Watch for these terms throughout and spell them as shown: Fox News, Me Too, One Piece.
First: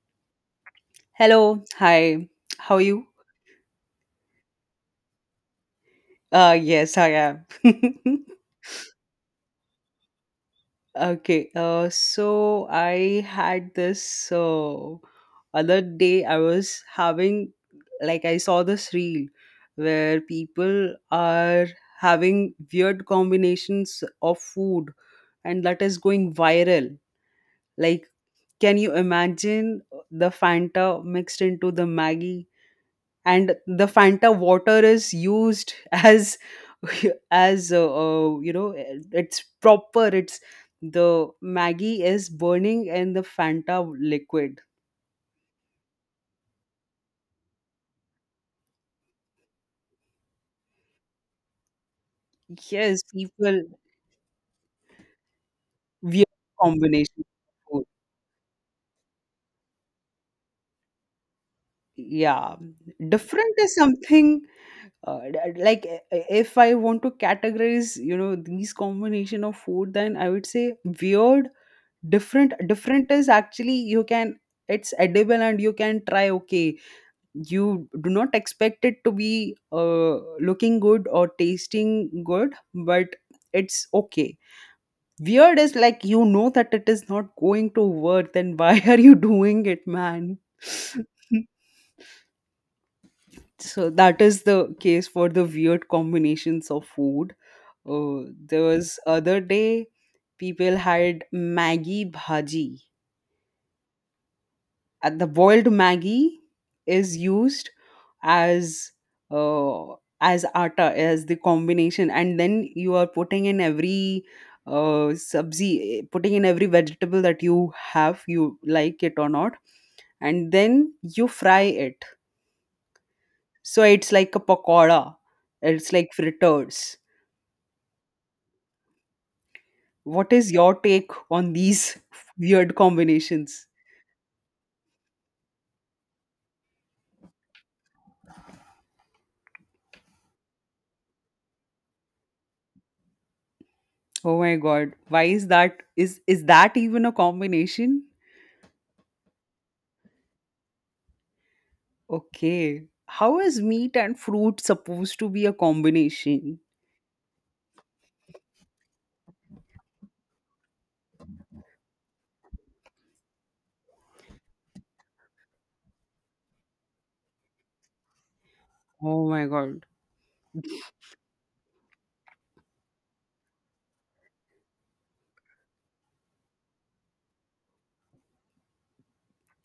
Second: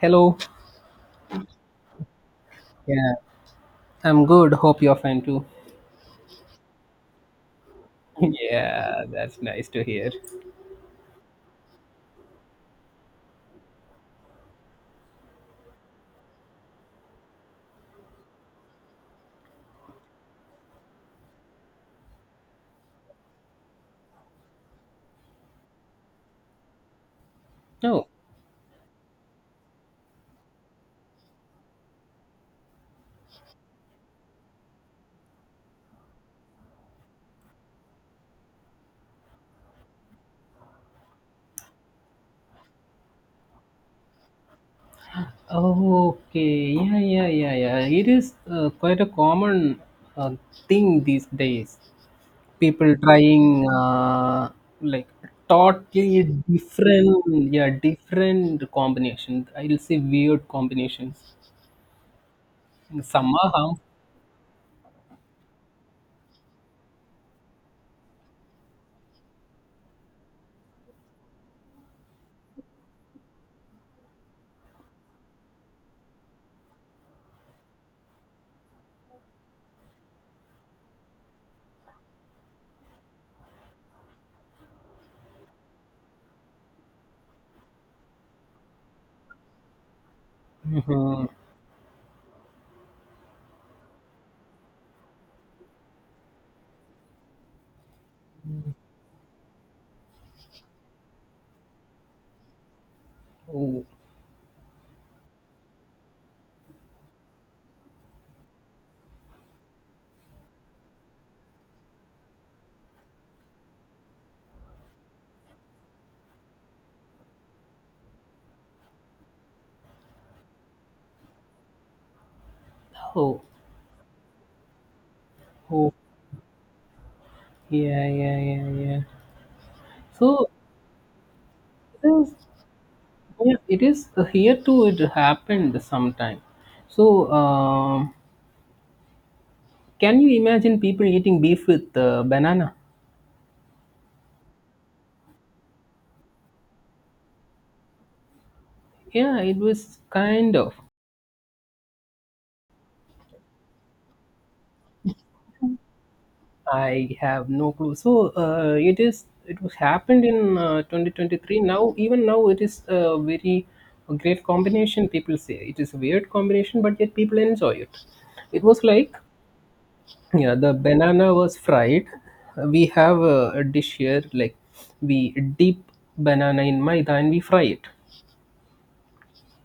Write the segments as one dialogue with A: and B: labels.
A: Hello.
B: Hello, hi. How are you?
A: Yeah, I'm good. Hope you're fine too.
B: Yes, I am.
A: Yeah, that's nice to hear.
B: Okay, so I had this other day I was having, like, I saw this reel where people are having weird combinations of food, and that is going viral.
A: Oh.
B: Like, can you imagine the Fanta mixed into the Maggie, and the fanta water is used as as it's proper, it's the maggie is burning in the fanta liquid.
A: Okay. Yeah, yeah, yeah, yeah. It is quite a common uh, thing these days. People
B: Yes, people,
A: trying like totally
B: weird combination
A: different,
B: of
A: yeah,
B: food.
A: different combinations. I'll say weird combinations.
B: Yeah, different
A: Somehow.
B: is something, like, if I want to categorize, you know, these combination of food, then I would say weird. Different is actually, you can, it's edible and you can try. Okay. You do not expect it to be, looking good or tasting good, but it's okay. Weird is like, you know that it is not going to work, then why are you doing it, man?
A: Mhm.
B: So that is the case for the weird combinations of food. There was other day, people had maggie bhaji.
A: Oh,
B: The boiled Maggie is used as, uh, as atta, as the combination, and then you are putting in every, subzi, putting in every vegetable that you have, you like it or not, and then you fry it.
A: oh,
B: So it's like a pakoda.
A: oh,
B: It's like fritters.
A: yeah, yeah, yeah, yeah.
B: What
A: So,
B: is your take on these
A: this
B: weird
A: Oh, yeah,
B: combinations?
A: it is here too. It happened sometime. So, can you imagine people eating beef with banana?
B: Oh my god, why is that? Is that even a combination?
A: Yeah, it was kind of.
B: Okay. How is meat and fruit supposed to be a combination?
A: I have no clue. So, it is. It was happened in 2023. Now, even now, it is a very great combination. People say it is a weird combination, but yet people enjoy it. It was like
B: Oh my god.
A: yeah, the banana was fried. We have a dish here, like we dip banana in maida and we fry it,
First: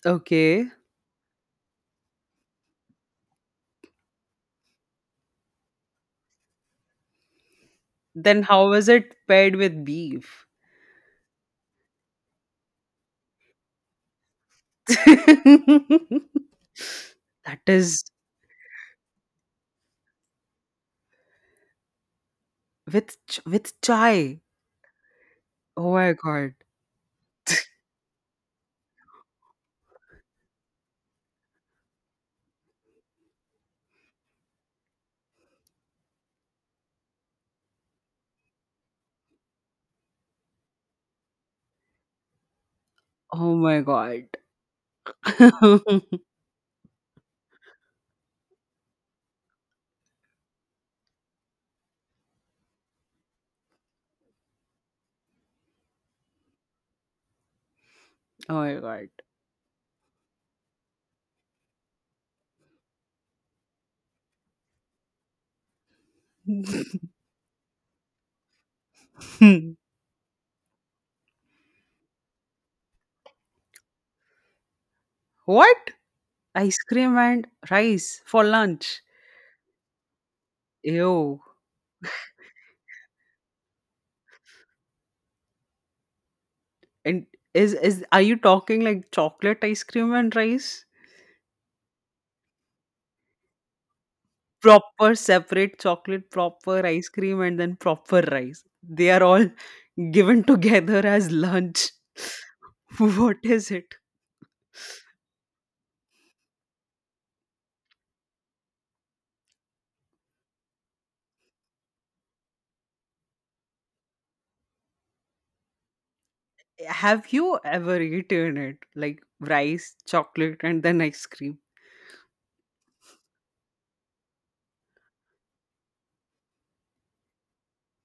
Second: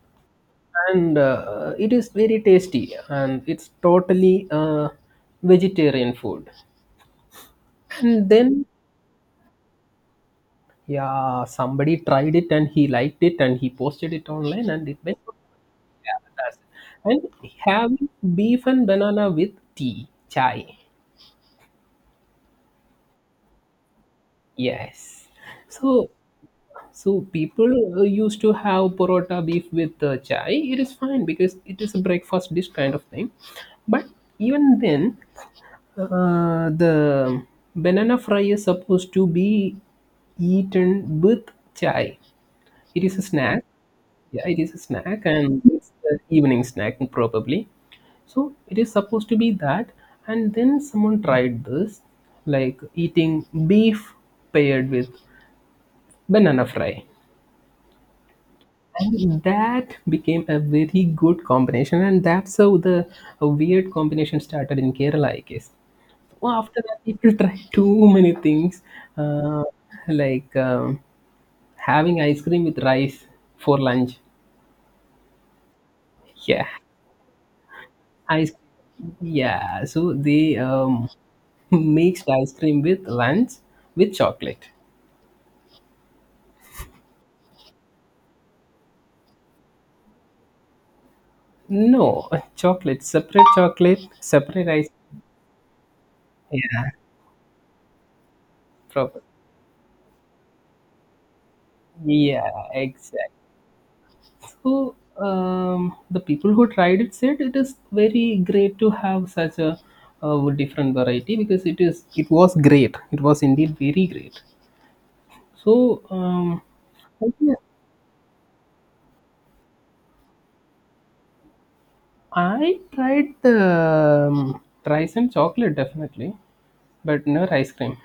B: Okay.
A: and it is very tasty and it's totally vegetarian food. And
B: Then
A: then,
B: how is it paired with beef?
A: yeah, somebody tried it and he liked it and he posted it online and it went. Yeah, that's and
B: That is
A: having beef and banana with tea, chai.
B: with with chai.
A: Yes.
B: Oh
A: So,
B: my god.
A: so people used to have parotta beef with chai. It is fine because it is a breakfast dish kind of thing. But even then, the banana fry is supposed to be eaten with chai. It is a
B: Oh
A: snack.
B: my god.
A: Yeah, it is a snack and
B: Oh
A: it's the evening snack probably. So it is supposed to be that. And then someone tried this, like eating beef paired with banana fry.
B: my god.
A: And that became a very good combination, and that's how the a weird combination started in Kerala, I guess. Well, after that, people tried too many things, uh, like having ice cream with rice for lunch.
B: What?
A: Yeah,
B: Ice cream and rice for
A: ice.
B: lunch.
A: Yeah, so they
B: Ew.
A: mixed ice cream with lunch with chocolate.
B: And is are you talking like chocolate ice cream and rice?
A: No, chocolate, separate ice.
B: Proper separate chocolate, proper
A: Yeah,
B: ice cream, and then proper rice. They
A: proper.
B: are all given together as lunch.
A: Yeah, exactly.
B: What is it?
A: So the people who tried it said it is very great to have such a, different variety because it was great. It was indeed very great. So I
B: Have
A: think
B: you ever eaten it? Like rice, chocolate, and then ice cream.
A: I tried the um, rice chocolate definitely, but never ice cream.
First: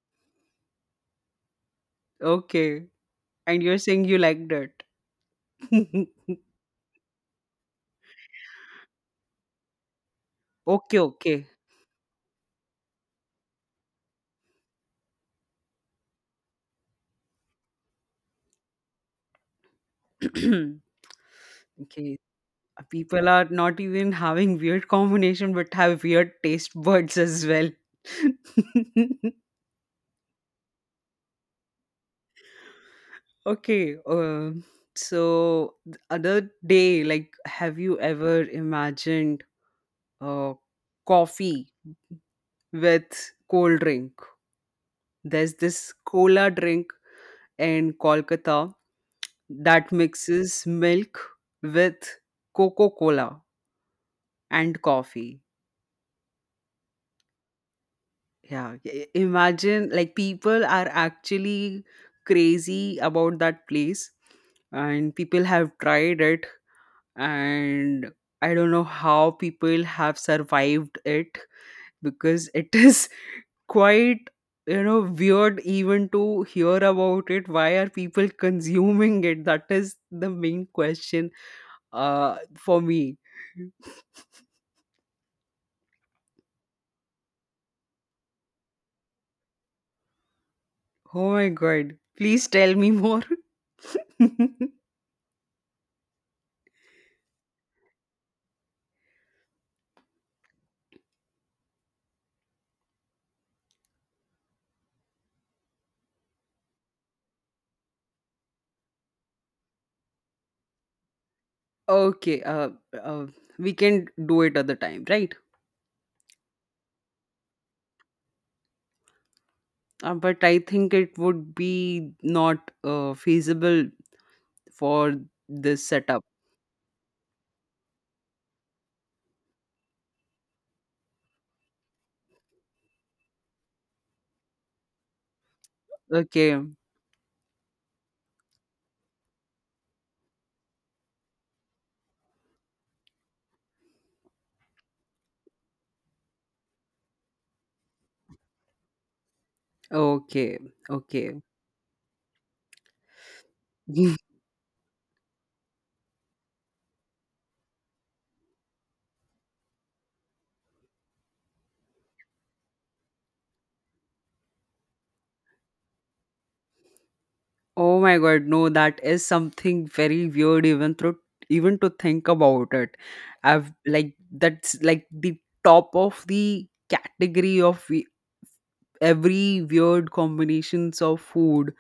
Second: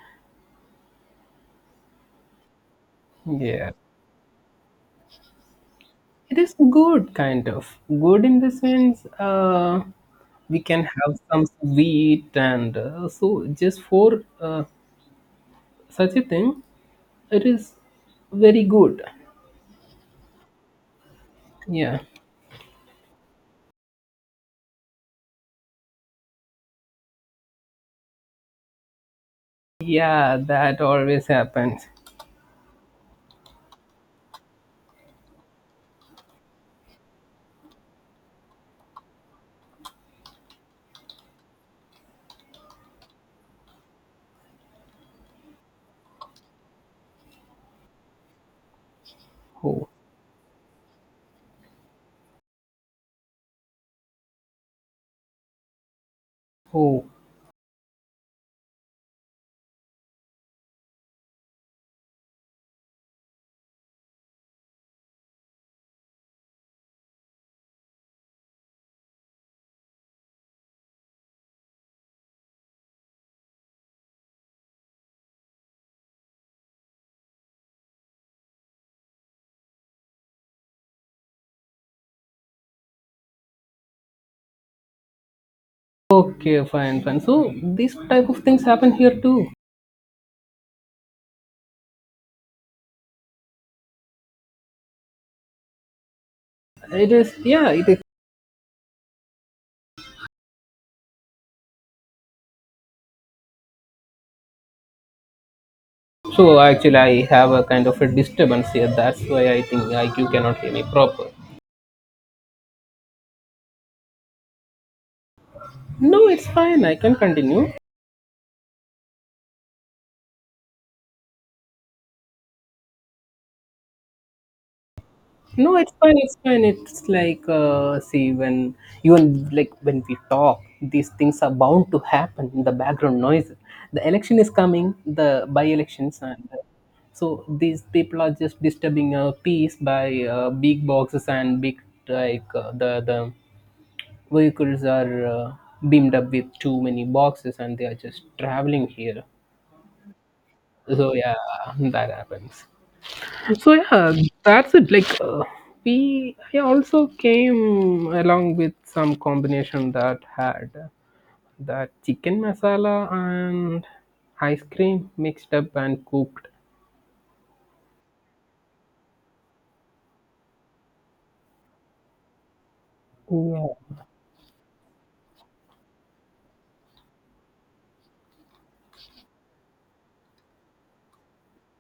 B: Okay. And
A: Yeah,
B: you're saying you liked it.
A: it is good kind of good in the sense we can
B: Okay,
A: have some
B: okay.
A: sweet and so just for such a thing it is very good. Yeah.
B: Okay. People are not even having weird combination but have weird taste buds as well.
A: Yeah, that always happens.
B: Okay, so the other day, like, have you ever imagined, uh, coffee with cold drink? There's this cola drink in Kolkata
A: Oh,
B: that mixes milk with Coca Cola and coffee.
A: oh.
B: Yeah, imagine, like, people are actually crazy about that place, and people have tried it, and I don't know how people have survived it, because it is quite, weird even to hear about it. Why are people consuming it? That is the main question, for me.
A: Okay, fine, fine. So these type of things happen here too.
B: Oh my god, please tell me more.
A: It is, yeah, it is. So actually, I have a kind of a disturbance here. That's why I think IQ cannot hear me proper.
B: Okay, uh we can do it at the time, right?
A: No, it's fine. I can continue.
B: But I think it would be not, feasible for
A: No,
B: this
A: it's fine.
B: setup.
A: It's fine. It's like see when you and like when we talk, these things are bound to happen. The background noise. The election is coming. The by-elections and
B: Okay.
A: so these people are just disturbing our peace by big boxes and big like the vehicles are beamed up with too many boxes and they are just traveling here.
B: Okay.
A: So yeah,
B: Okay.
A: that happens. So yeah, that's it. Like I also came along with some combination that had that chicken masala and ice cream mixed up and cooked.
B: Oh my God, no, that is something very weird even through, even to think about it.
A: Yeah,
B: I've, like, that's like the top of the category of every weird combinations of food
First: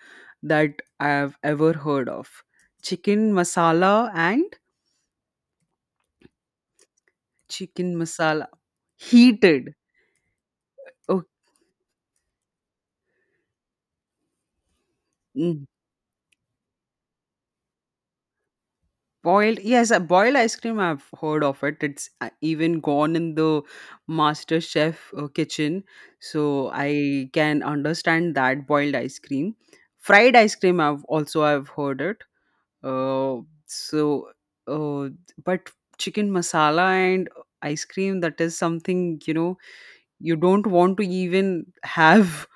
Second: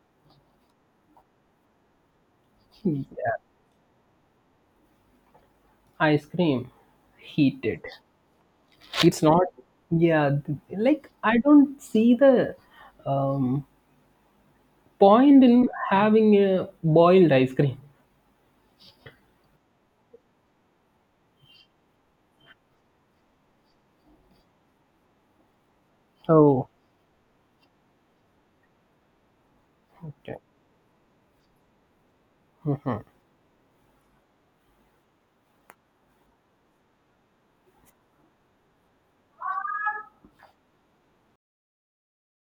B: that I've ever heard of. Chicken masala and
A: ice cream heated.
B: chicken masala
A: It's not.
B: heated.
A: Yeah, like I don't see the um, point
B: Okay.
A: in having a boiled ice cream.
B: Boiled, yes, boiled ice cream. I've heard of it. It's, even gone in the Master Chef, kitchen,
A: Oh,
B: so I can understand that boiled ice cream. Fried
A: okay.
B: ice cream. I've also, I've heard it.
A: Mhm.
B: So, uh, but chicken masala and ice cream. That is something you know you don't want to even have,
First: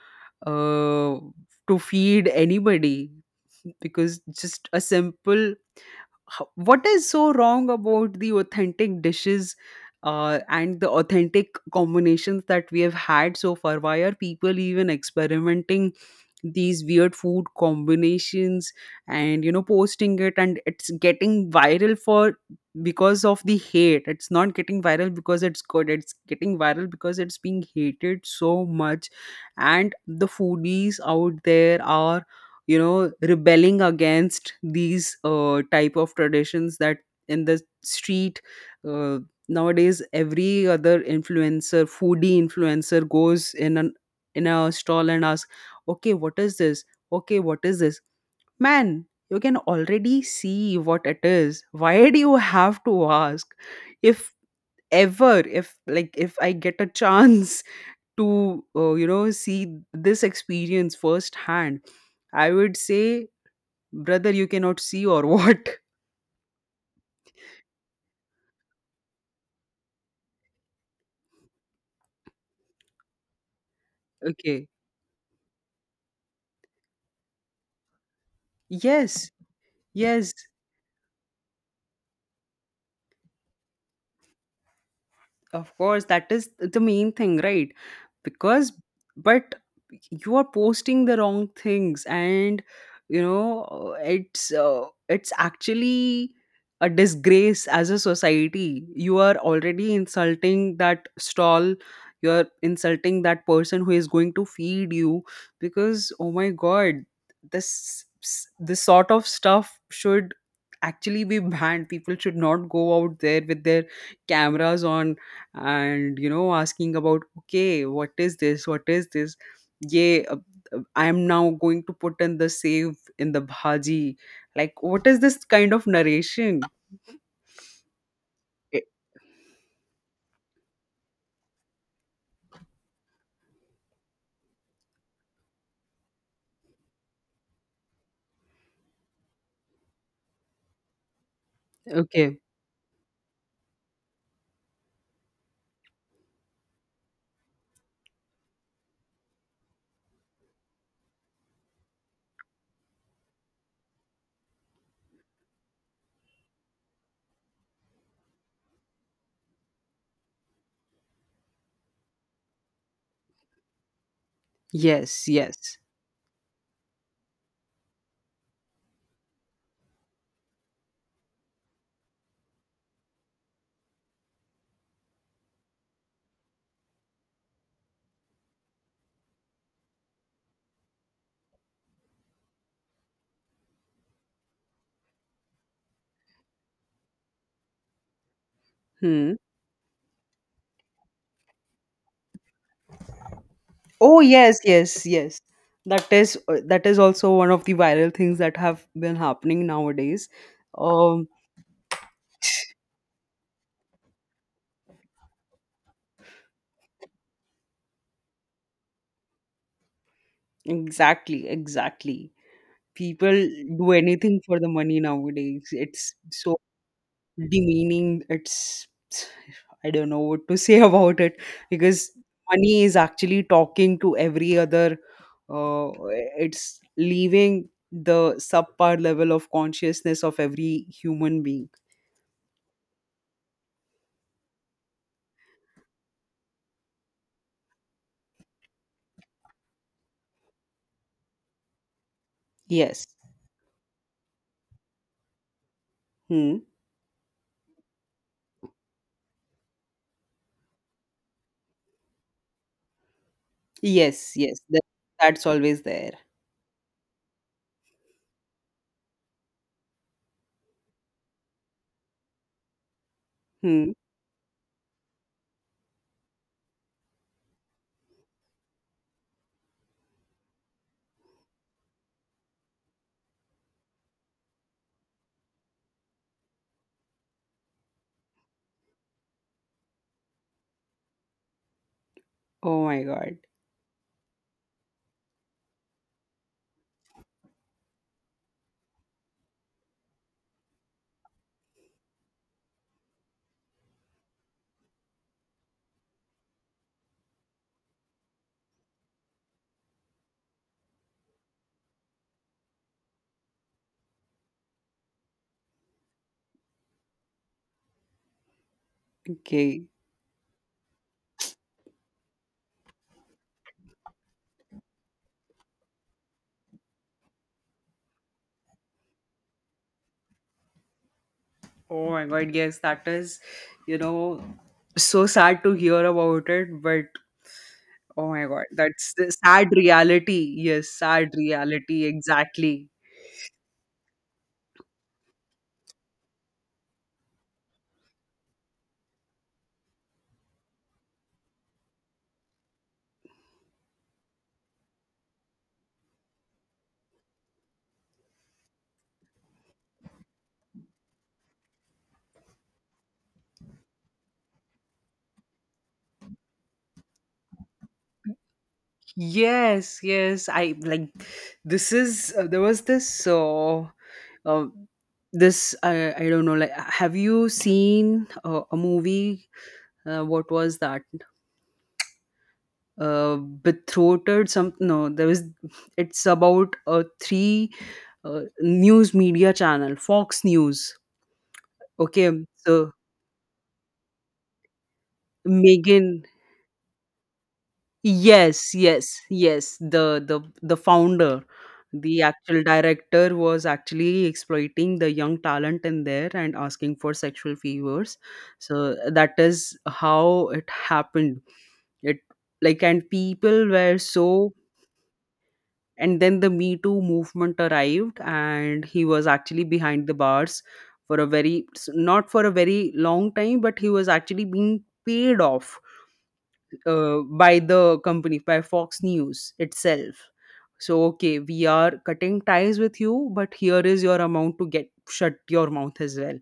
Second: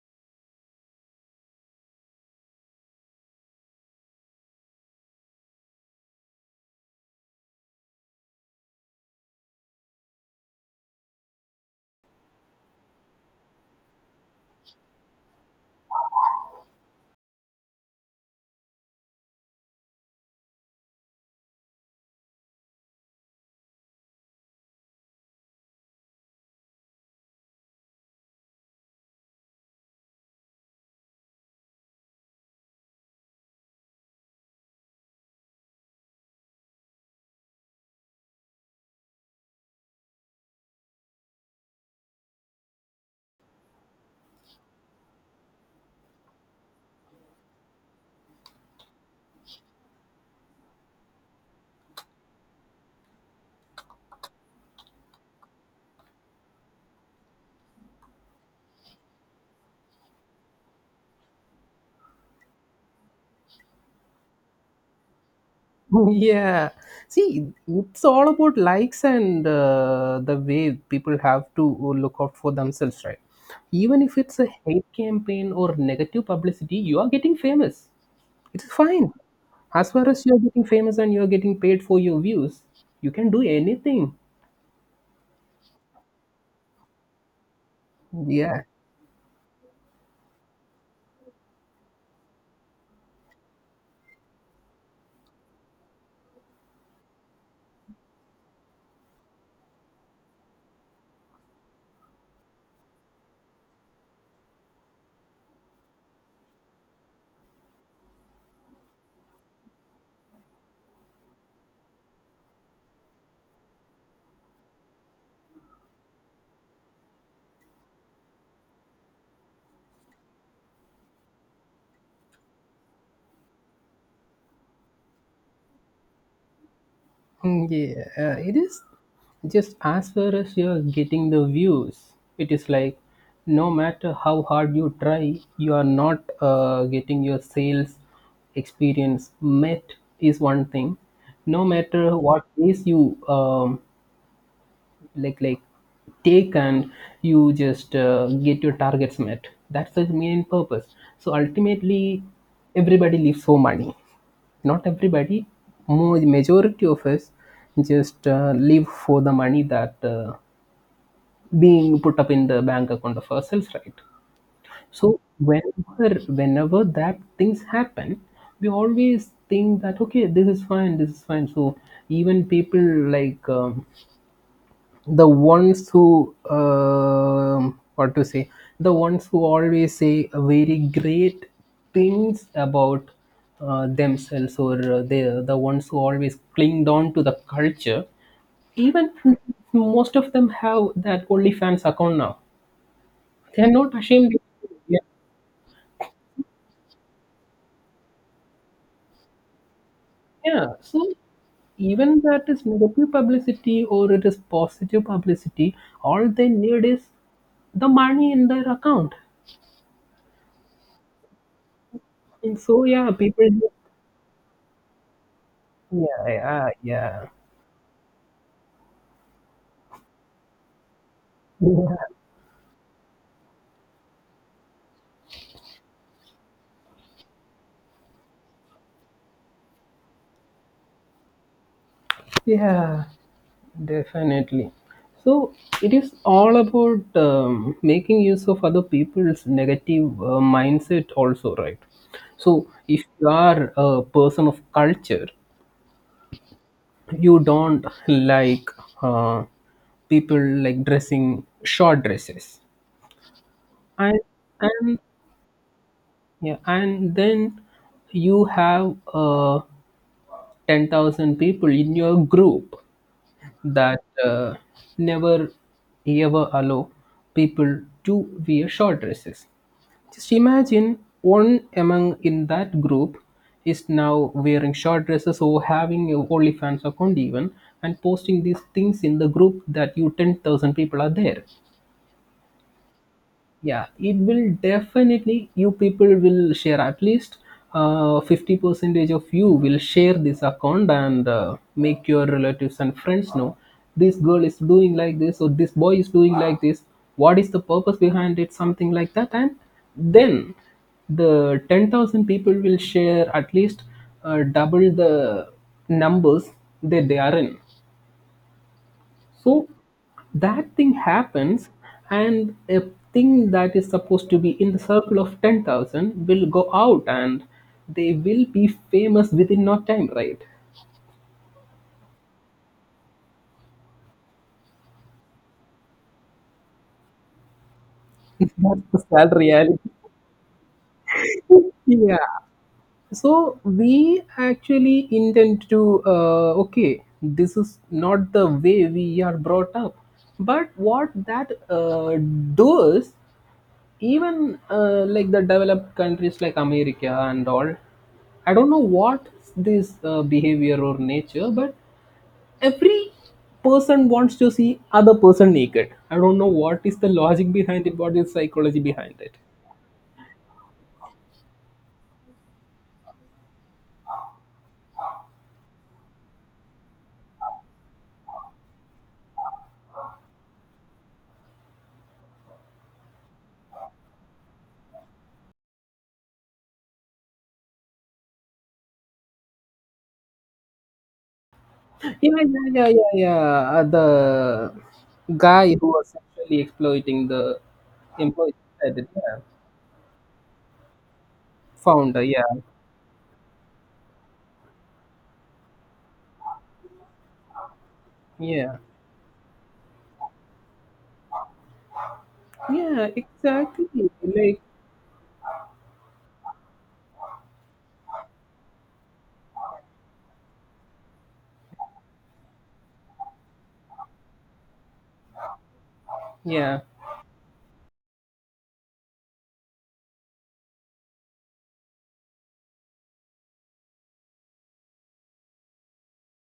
B: uh, to feed anybody, because just a simple what is so wrong about the authentic dishes, and the authentic combinations that we have had so far? Why are people even experimenting these weird food combinations and, posting it and it's getting viral for because of the hate. It's not getting viral because it's good. It's getting viral because it's being hated so much, and the foodies out there are, rebelling against these, type of traditions that in the street. uh, Nowadays, every other influencer, foodie influencer goes in an in a stall and asks, okay, what is this, okay, what is this, man, you can already see what it is, why do you have to ask? If ever, if like, if I get a chance to, see this experience firsthand, I would say, "Brother, you cannot see or what?"
A: Yeah, see it's all about likes and the way people have to look out for themselves right even if it's a
B: Okay.
A: hate campaign or negative publicity you are getting famous, it's fine.
B: Yes.
A: As far as
B: Yes.
A: you're getting famous and you're getting paid for your views you can do anything,
B: Of course, that is the main thing, right?
A: yeah.
B: Because, but you are posting the wrong things, and, it's actually a disgrace as a society. You are already insulting that stall. You are insulting that person who is going to feed you, because, oh my god, this this sort of stuff should actually be banned. People should not go out there with their cameras on and, asking about, okay, what is this, what is this, yeah, I am now going to put in the save in the bhaji, like, what is this kind of narration?
A: Yeah, it is
B: Eh,
A: just as far as you're getting the views. It is like no matter how hard you try, you are not getting your sales experience met is one thing. No matter
B: okay.
A: what pace you like like take and you just get your targets met, that's the main purpose. So ultimately everybody lives for money. Not everybody, more majority of us just live for the money that being put up in the bank account of ourselves, right? So
B: Yes, yes.
A: whenever that things happen, we always think that okay, this is fine, this is fine. So even people like the ones who what to say, the ones who always say very great things about themselves, or the ones who always clinged on to the culture even,
B: Hmm.
A: most of them have that OnlyFans account now. They're not
B: Oh,
A: ashamed.
B: yes,
A: Yeah,
B: yes, yes, that is, that is also one of the viral things that have been happening nowadays.
A: yeah. So
B: um
A: even that is negative publicity or it is positive publicity, all they need is the money in their account.
B: exactly, exactly.
A: And so yeah
B: People
A: people,
B: do anything for the money nowadays.
A: yeah,
B: It's so
A: yeah, yeah,
B: demeaning. It's, I don't know what to say about it,
A: yeah,
B: because money is actually talking to every other. It's leaving the subpar level of consciousness of every human being.
A: yeah, definitely. So it is all about making use of other people's negative mindset, also, right? So if
B: Yes.
A: you are a person of culture,
B: Hmm.
A: you don't like uh, people like dressing short dresses, and
B: Yes. Yes. That,
A: and
B: that's always there.
A: yeah, and then you have 10,000 people in your group
B: Hmm.
A: that never ever allow people to wear short dresses. Just imagine one among in that group is now wearing short dresses or having a OnlyFans account even and posting these things in the group that you 10,000 people are there.
B: Oh my God.
A: Yeah, it will definitely, you people will share at least 50 percentage of you will share this account and make your relatives and friends know this girl is doing like this or this boy is doing like this, what is the purpose behind it, something like that. And then the 10,000 people will share at least double the numbers that they are in. So
B: Okay.
A: that thing happens, and a thing that is supposed to be in the circle of 10,000 will go out and they will be famous within no time, right?
B: Oh my God. Yes, that is, you know, so sad to hear about it, but oh my god,
A: That's the
B: that's the
A: sad
B: sad
A: reality.
B: reality. Yes, sad reality,
A: Yeah.
B: exactly.
A: So we actually intend to, okay, this is not the way we are brought up. But what that does. Even like the developed countries like America and all, I don't know what this behavior or nature, but every person wants to see other person naked. I don't know what is the logic behind it, what is psychology behind it.
B: Yes, yes. I like This is, there was this, uh this, I don't know, like, have you seen, a movie, what was that, betrothed, some, no, there was, it's about a three, news media channel, Fox News,
A: Yeah,
B: okay,
A: yeah, yeah,
B: so,
A: yeah, yeah. The guy who
B: Megan.
A: was sexually exploiting the employee
B: Yes,
A: said it,
B: yes,
A: yeah.
B: yes. The founder,
A: Founder,
B: the
A: yeah,
B: actual director was actually exploiting the young talent in there and asking for sexual favors.
A: yeah,
B: So that is how it happened. It, like,
A: yeah,
B: and people
A: exactly.
B: were so,
A: Like,
B: and then the Me Too movement arrived and he was actually behind the bars for a very, not for a very long time, but he was actually being paid off,
A: yeah,
B: by the company, by Fox News itself. So, okay, we are cutting ties with you, but here is your amount to get shut your mouth as well.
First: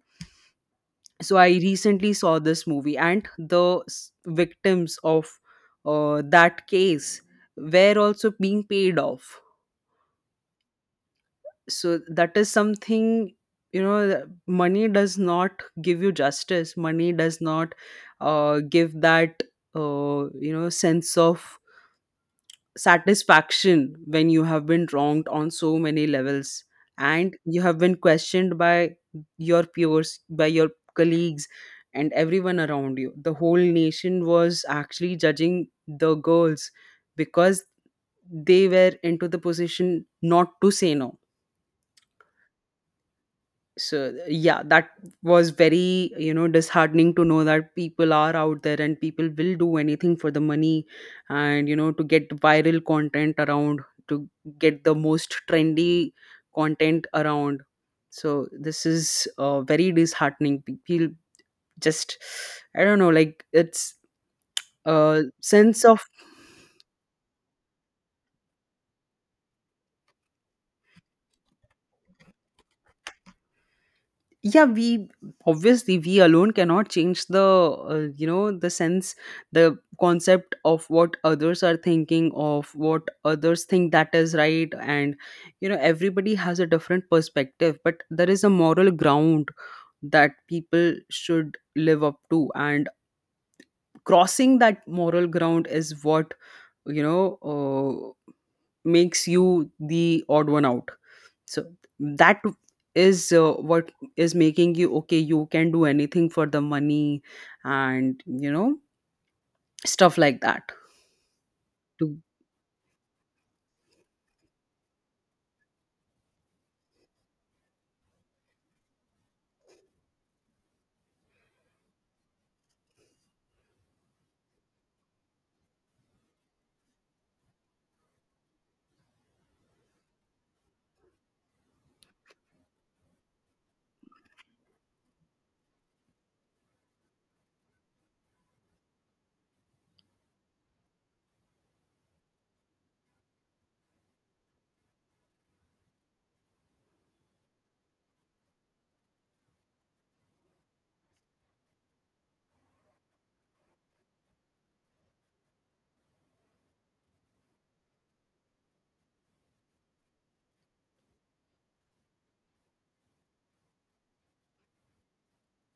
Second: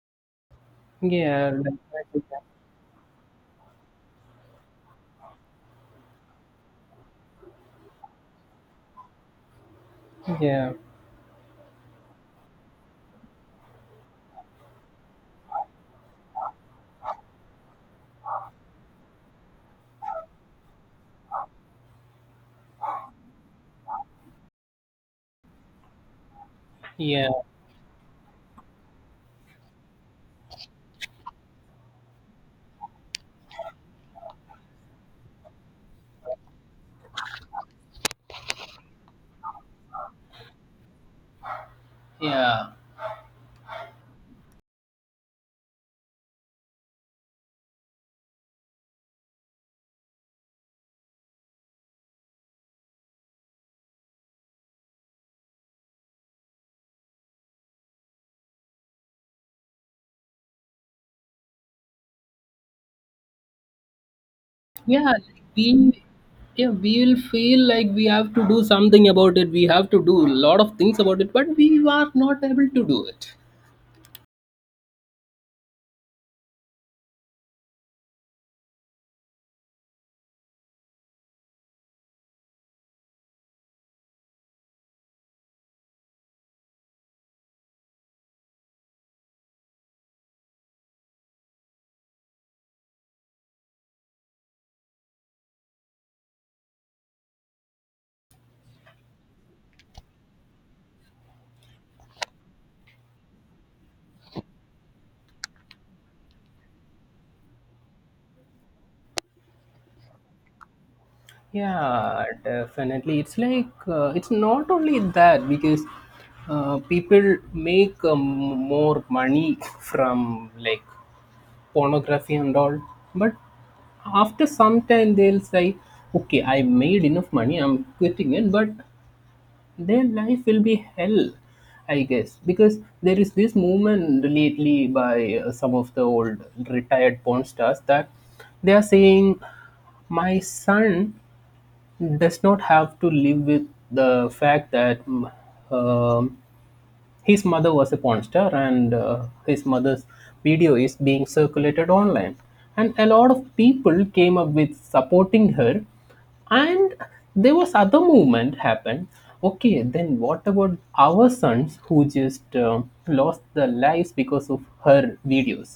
B: So I
A: yeah,
B: recently
A: like,
B: saw this movie, and the victims of, that case were also being paid off.
A: yeah, yeah.
B: So that is something, money does not give you justice. Money does not, give that, sense of satisfaction when you have been wronged on so many levels,
A: Yeah,
B: and you have been questioned by your peers, by your colleagues, and everyone around you. The whole nation was actually judging the girls because they were into the position not to say no.
A: yeah,
B: So, yeah, that was very, disheartening to know that people are out there and people will do anything for the money, and, to get viral content around, to get the most trendy content around. So this is, very disheartening. People just, I don't know, like, it's
A: yeah.
B: a sense of.
A: We, yeah, we will feel like we have to do something about it. We have to do a lot of things about it, but we are not able to do it.
B: Yeah, we obviously, we alone cannot change the, the sense, the concept of what others are thinking, of what others think that is right. And, everybody has a different perspective, but there is a moral ground that people should live up to, and crossing that moral ground is what, you know uh, makes you the odd one out. So that is, what is making you, okay, you can do anything for the money, and, stuff like that. To,
A: Yeah, definitely. It's like it's not only that because people make more money from like pornography and all, but after some time they'll say, "Okay, I made enough money. I'm quitting it," but their life will be hell I guess, because there is this movement lately by some of the old retired porn stars that they are saying my son does not have to live with the fact that um, his mother was a porn star, and his mother's video is being circulated online. And a lot of people came up with supporting her. And there was other movement happened. Okay, then what about our sons who just lost their lives because of her videos?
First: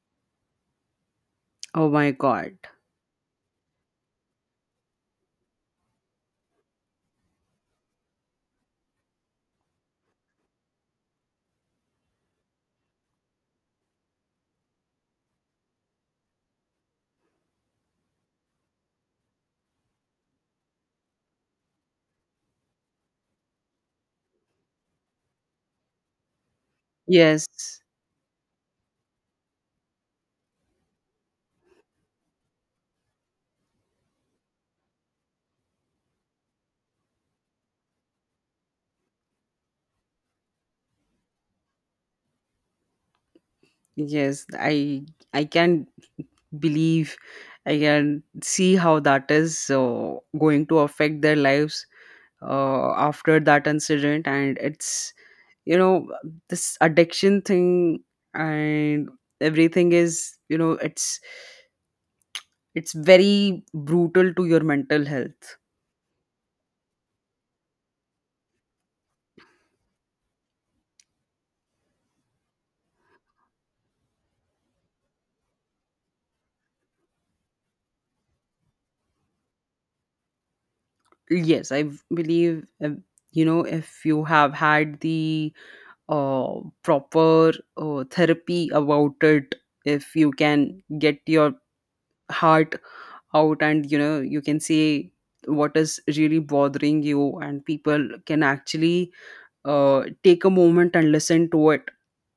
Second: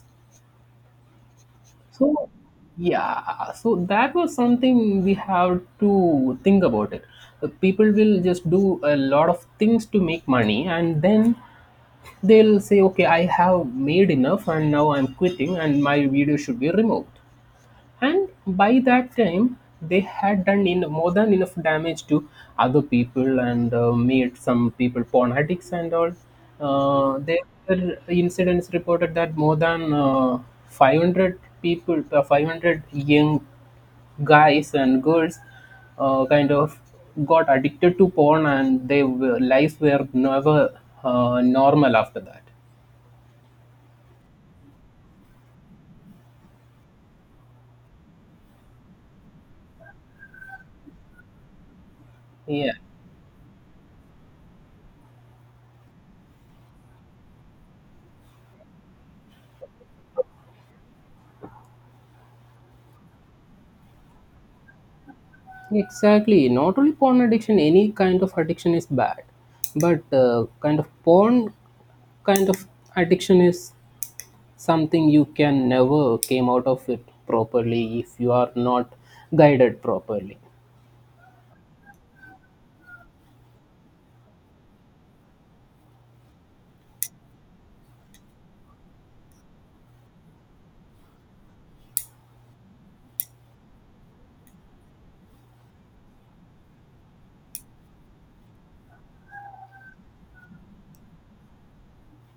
B: oh my
A: So,
B: god,
A: yeah, so that was something we have to think about it. People will just do a lot of things to make money, and then they'll say, okay, I have made enough and now I'm quitting and my video should be removed. And by that time, they had done in more than enough damage to other people and made some people porn addicts and all. There
B: yes,
A: were incidents reported that more than 500 young guys and girls kind of got addicted to porn and their lives were never normal after that.
B: yes. I can believe, I can see how that is, going to affect their lives,
A: Yeah,
B: after that incident, and it's, you know, this addiction thing and everything is, it's very brutal to your mental health.
A: exactly. Not only porn addiction, any kind of addiction is bad, but kind of addiction is something you can never came out of it properly if you are not guided properly.
B: Yes, I believe, you know, if you have had the, proper, therapy about it, if you can get your heart out, and, you know, you can say what is really bothering you, and people can actually, take a moment and listen to it,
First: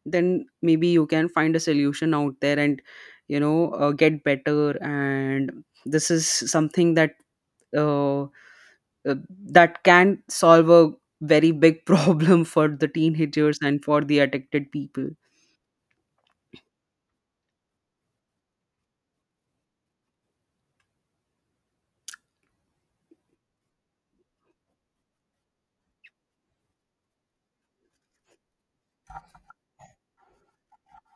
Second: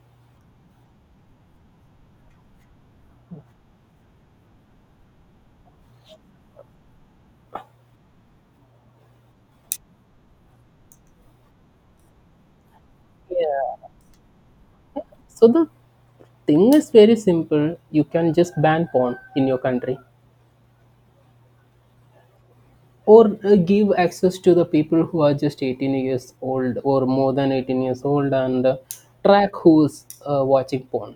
B: then maybe you can find a solution out there, and, get better, and this is something that, uh, uh, that can solve a very big problem for the teenagers
A: Yeah.
B: and for the addicted people.
A: So the thing is very simple. You can just ban porn in your country or give access to the people who are just 18 years old or more than 18 years old and track who's watching porn.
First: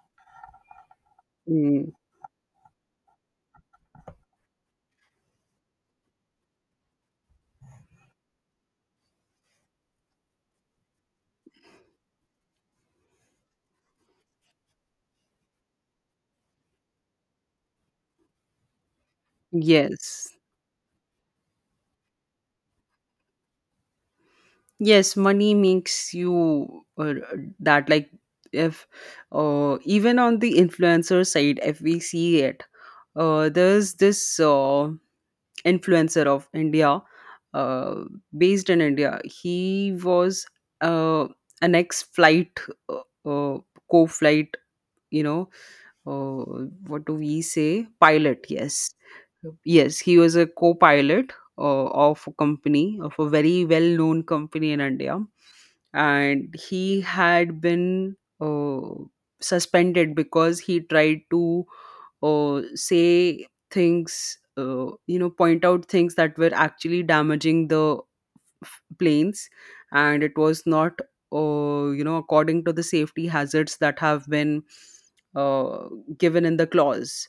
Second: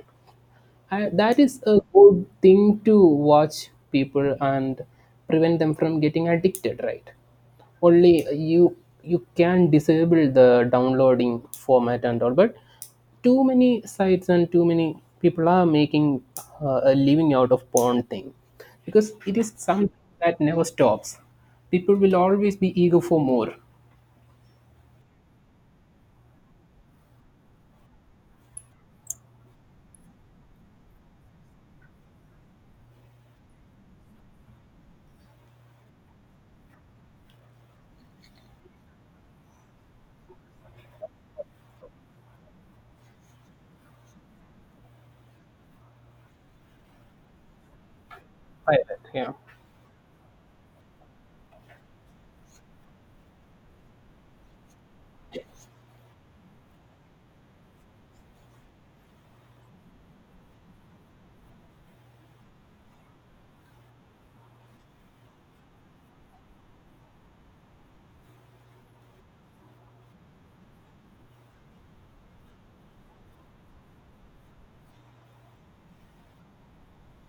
A: I, that is a
B: Mm.
A: good thing to watch people and prevent them from getting addicted, right? only you You can disable the downloading format and all, but too many sites and too many people are making a living out of porn thing because it is something
B: Yes,
A: that never stops. People will always be eager for more.
B: yes, money makes you, that, like, if, even on the influencer side if we see it, there's this, influencer of India, uh, based in India. He was, uh, an ex-flight, uh, uh, co-flight, you know, uh, what do we say? Pilot, yes.
A: Pirate, yeah.
B: Yes, he was a co pilot, of a company, of a very well known company in India. And he had been, suspended because he tried to, say things, you know, point out things that were actually damaging the planes, and it was not, according to the safety hazards that have been, uh, given in the clause.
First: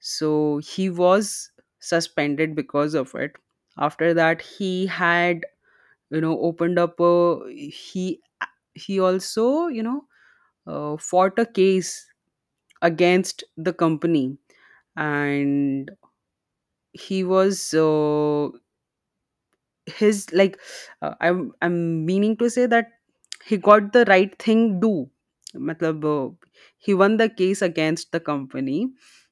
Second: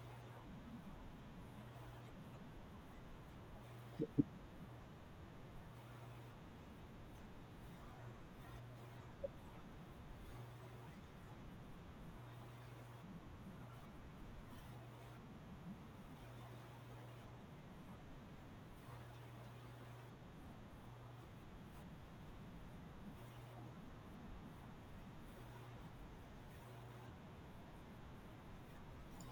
B: So he was suspended because of it. After that he had, opened up a, he also, fought a case against the company. And he was, his, like, I'm meaning to say that he got the right thing do, matlab, he won the case against the company,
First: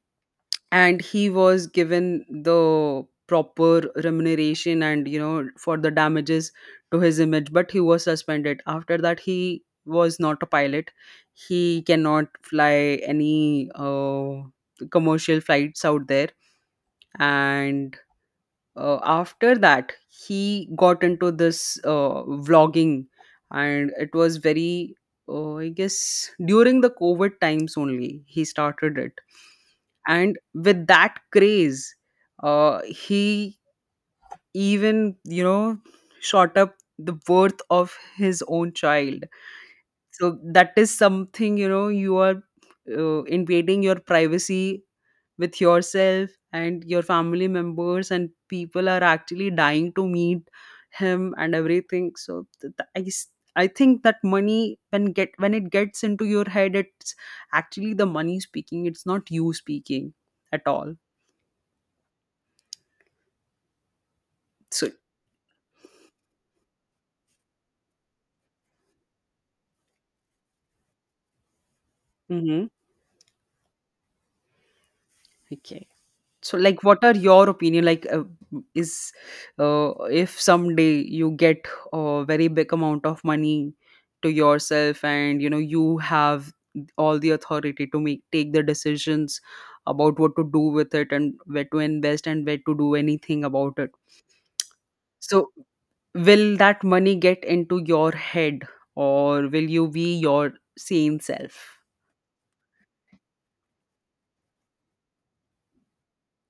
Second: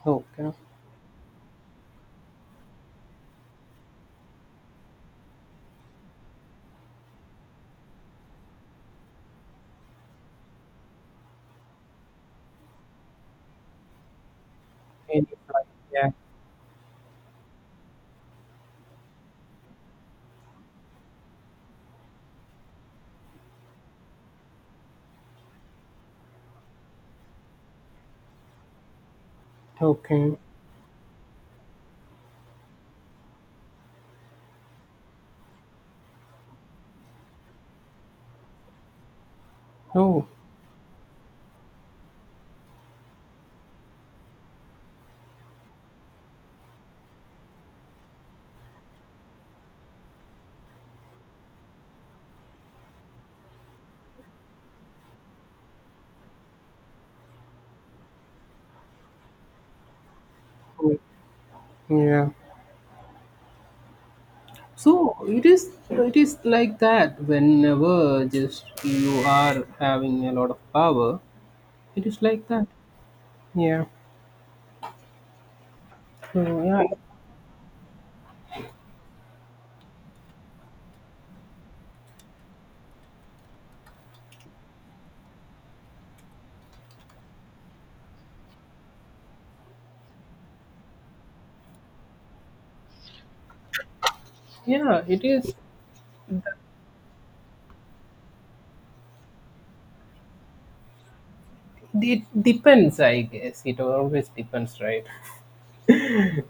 A: Okay.
B: and he was given the proper remuneration, and, for the damages to his image, but he was suspended. After that he was not a pilot. He cannot fly any,
A: Any,
B: commercial flights out
A: yeah.
B: there. And, after that he got into this, vlogging, and it was very, I guess during the covid times only he started it.
A: Okay.
B: And with that craze, he even, shot up the worth of his own child.
A: Oh,
B: So that is something you know you are, invading your privacy with yourself and your family members, and people are actually dying to meet him and everything. So I think that money, when it gets into your head, it's actually the money speaking, it's not you speaking at all.
A: oh, yeah.
B: So.
A: So it is, it is like that whenever just you are having a lot of power, it is like that.
B: Mhm.
A: Yeah.
B: Okay,
A: So
B: so,
A: yeah,
B: like, what are your opinion, like, is, uh, if someday you get a very big amount of money to yourself, and you know you have all the authority to make take the decisions about what to do with it, and where to invest, and where to do anything about it.
A: yeah,
B: So will that money get into your head, or will you be your sane self?
A: it depends I guess. It always depends, right?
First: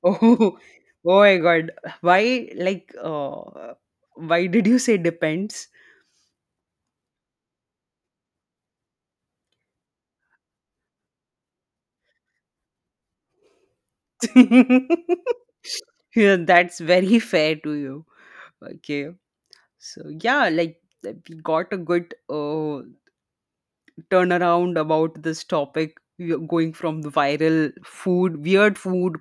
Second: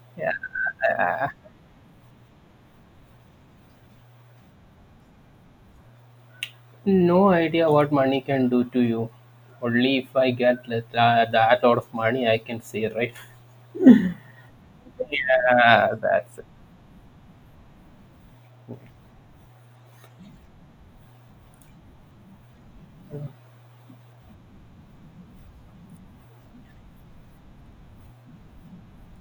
B: Oh, oh my God. Why, like, why did you say depends?
A: No idea what money can do to you. Only if I get that, that lot of money I can say, right? Ah,
B: Yeah,
A: that's
B: that's very fair to you. Okay. So, yeah, like, we got a good, turnaround about this topic. We are going from the viral food, weird food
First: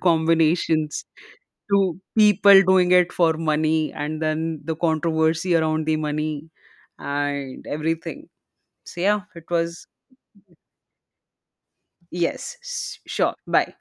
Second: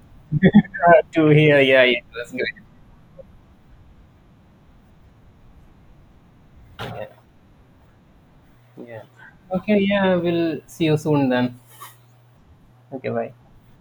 B: combinations
A: to hear, yeah, yeah.
B: to
A: That's good.
B: people doing it for money and then the controversy around the money
A: Yeah.
B: and everything. So,
A: Yeah.
B: yeah, it
A: Okay,
B: was.
A: yeah, we'll see you soon then.
B: Yes,
A: Okay, bye.
B: sure. Bye.